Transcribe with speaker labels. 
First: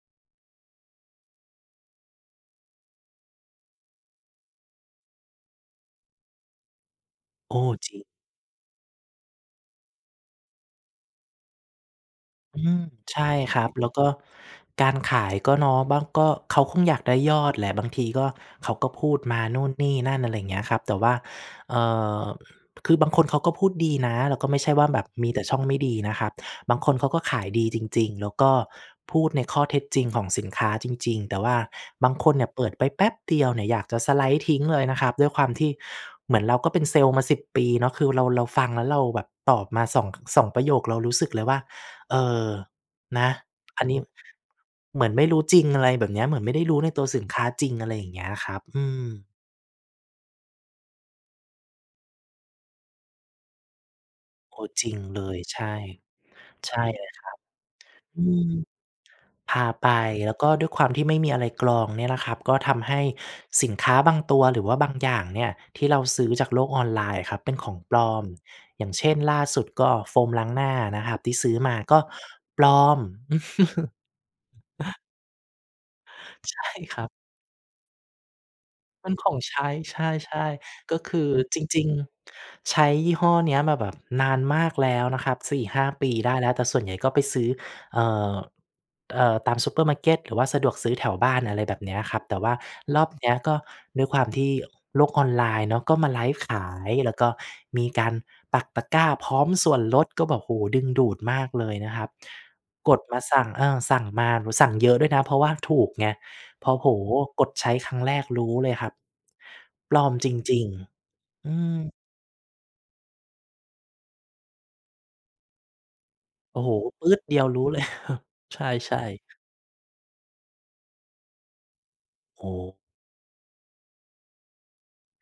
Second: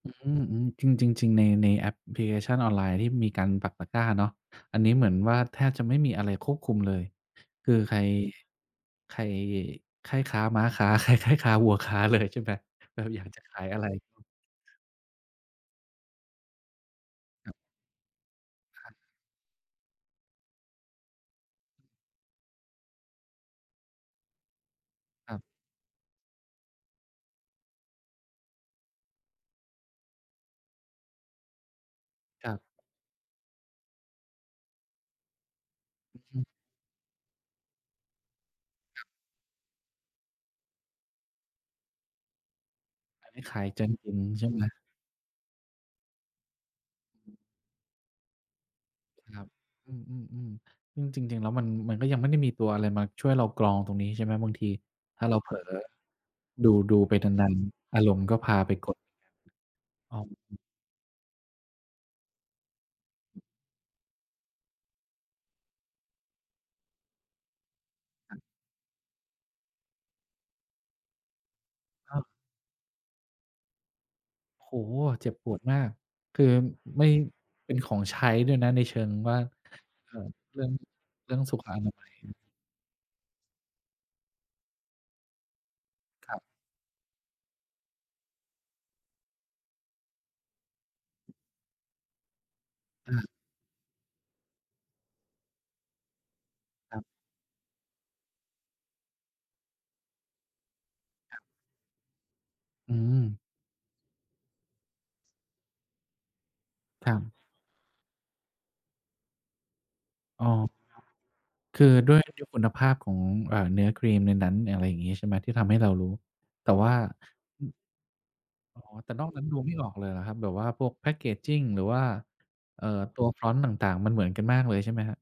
Speaker 1: อืม ๆ จริง ๆ ๆ ใน ในแอปพลิเคชันออนไลน์ที่มีการปักตะกร้าเนาะ อันนี้เหมือนว่าแทบจะไม่มีอะไรควบคุมเลย
Speaker 2: โอ้
Speaker 1: คือ
Speaker 2: จ
Speaker 1: ใ
Speaker 2: ร
Speaker 1: ค
Speaker 2: ิ
Speaker 1: ร
Speaker 2: ง
Speaker 1: ใครใคร่ค้าม้าค้า ใคร ใคร่ค้าวัวค้า เลยใช่ไหม
Speaker 2: อืม
Speaker 1: แบบ
Speaker 2: ใช
Speaker 1: อยาก
Speaker 2: ่
Speaker 1: จะข
Speaker 2: คร
Speaker 1: า
Speaker 2: ั
Speaker 1: ย
Speaker 2: บ
Speaker 1: อะ
Speaker 2: แ
Speaker 1: ไ
Speaker 2: ล
Speaker 1: ร
Speaker 2: ้วก็การขายก็เนาะ บ้างก็ เขาคงอยากได้ยอดแหละบางทีก็ เขา
Speaker 1: ค
Speaker 2: ก็
Speaker 1: รับ
Speaker 2: พูดมานู่นนี่นั่น อะไรเงี้ยครับ แต่ว่า เอ่อ คือบางคนเขาก็พูดดีนะ แล้วก็ไม่ใช่ว่าแบบมี
Speaker 1: คร
Speaker 2: แ
Speaker 1: ั
Speaker 2: ต่
Speaker 1: บ
Speaker 2: ช่องไม่ดีนะครับ บางคนเขาก็ขายดีจริง ๆ แล้วก็พูดในข้อเท็จจริงของสินค้าจริง ๆ แต่ว่าบางคนเนี
Speaker 1: ค
Speaker 2: ่ย
Speaker 1: รั
Speaker 2: เ
Speaker 1: บ
Speaker 2: ปิดไปแป๊บเดียวเนี่ยอยากจะสไลด์ทิ้งเลยนะครับ ด้วยความที่เห
Speaker 1: อ
Speaker 2: มื
Speaker 1: ื
Speaker 2: อน
Speaker 1: ม
Speaker 2: เราก็เป็นเซลล์มา 10 ปีเนาะ คือเรา เราฟังแล้วเร
Speaker 1: ค
Speaker 2: า
Speaker 1: รับ
Speaker 2: แบบตอบมา 2- 2 ประโยคเรารู้สึกเลยว่า เออ น
Speaker 1: อั
Speaker 2: ะ
Speaker 1: นนี้ขาย
Speaker 2: อ
Speaker 1: จ
Speaker 2: ัน
Speaker 1: น
Speaker 2: นี้
Speaker 1: อึ๋ม ใช่ไหม?
Speaker 2: เหมือนไม่รู้จริง อะไรแบบเนี้ย เหมือนไม่ได้รู้ในตัวสินค้าจริง อะไรอย่างเงี้ยครับ อืม
Speaker 1: ครับ อืม ๆ ๆ ซึ่งจริง ๆ แล้วมัน มันก็ยังไม่ได้มีตัวอะไรมาช่วยเรากรองตรงนี้ ใช่ไหม? บาง
Speaker 2: โอ
Speaker 1: ท
Speaker 2: ้
Speaker 1: ี
Speaker 2: จริงเ
Speaker 1: ถ
Speaker 2: ล
Speaker 1: ้าเร
Speaker 2: ย
Speaker 1: าเผล
Speaker 2: ใช
Speaker 1: อ
Speaker 2: ่ ใช่
Speaker 1: ดู
Speaker 2: เล
Speaker 1: ๆ
Speaker 2: ย
Speaker 1: ไป
Speaker 2: คร
Speaker 1: นาน ๆ อ
Speaker 2: ั
Speaker 1: า
Speaker 2: บ
Speaker 1: รม
Speaker 2: อ
Speaker 1: ณ
Speaker 2: ื
Speaker 1: ์ก็พ
Speaker 2: ม
Speaker 1: าไปกด
Speaker 2: พาไป
Speaker 1: อ๋
Speaker 2: แล้วก็
Speaker 1: อ
Speaker 2: ด้วยความที่ไม่มีอะไรกรองเนี่ยนะครับ ก็ทำให้สินค้าบางตัวหรือว่าบางอย่างเนี่ยที่เราซื้อจากโลกออนไลน์อะครับ เป็นของปลอม อย่างเช่น ล่าสุด ก็โฟมล้างหน้านะครับที่ซื้อมาก็
Speaker 1: อ้าว
Speaker 2: ปลอม
Speaker 1: โอ้โฮ เจ็บปวดมาก คือ
Speaker 2: ใช่ คร
Speaker 1: ไ
Speaker 2: ั
Speaker 1: ม่
Speaker 2: บ
Speaker 1: เป็นของใช้ด้วยนะในเชิ
Speaker 2: มั
Speaker 1: ง
Speaker 2: นข
Speaker 1: ว
Speaker 2: อ
Speaker 1: ่
Speaker 2: ง
Speaker 1: า
Speaker 2: ใช้ ใ
Speaker 1: เออ
Speaker 2: ช่
Speaker 1: เรื่อง
Speaker 2: ๆ ก็คือ
Speaker 1: เรื่องสุ
Speaker 2: จ
Speaker 1: ขอ
Speaker 2: ริง
Speaker 1: นามัย
Speaker 2: ๆ ใช้ยี่ห้อเนี้ยมาแบบนานมากแล้วนะครับ 4-5 ปีได
Speaker 1: ค
Speaker 2: ้
Speaker 1: รับ
Speaker 2: แล้วแต่ส่วนใหญ่ก็ไปซื้อ เอ่อ เอ่อ ตามซูเปอร์มาร์เก็ต หรือว่าสะดวกซื้อแถวบ้าน อะไรแบบเนี้ยครับ แต่ว่ารอบ
Speaker 1: อือ
Speaker 2: เนี้ย ก็ด้วยความที่โลกออนไลน์เนาะ ก็มาไลฟ์ขาย
Speaker 1: ครับ
Speaker 2: แล้วก็มีการปักตะกร้าพร้อมส่วนลด ก็บอก โอ้โฮ ดึงดูดม
Speaker 1: ครับ
Speaker 2: ากเลยนะครับ ก
Speaker 1: อื
Speaker 2: ดมาส
Speaker 1: ม
Speaker 2: ั่ง เออ สั่งมาสั่งเยอะด้วยนะเพราะว่าถูกไง พอ โอ้โฮ
Speaker 1: ครับ
Speaker 2: กดใช้ครั้งแรกรู้เลยครับ ปลอมจ
Speaker 1: อ๋อ
Speaker 2: ริง ๆ อื
Speaker 1: คือ
Speaker 2: ม
Speaker 1: ด้วย ด้วยคุณภาพของ เอ่อ เนื้อครีมในนั้น อะไรอย่างงี้ใช่ไหม ที่ทำให้เรารู้
Speaker 2: โอ้
Speaker 1: แต
Speaker 2: โฮ
Speaker 1: ่ว่า
Speaker 2: ปื๊ดเดียวรู้เลย ใ
Speaker 1: อ๋อ
Speaker 2: ช่
Speaker 1: แต่
Speaker 2: ๆ
Speaker 1: นอกนั้นดูไม่ออกเลยเหรอครับ แบบว่าพวกแพ็กเกจจิงหรือว่า
Speaker 2: โอ้
Speaker 1: เอ่อ ตัวฟอนต์ต่าง ๆ มันเหมือนกันมากเลยใช่ไหมครับ?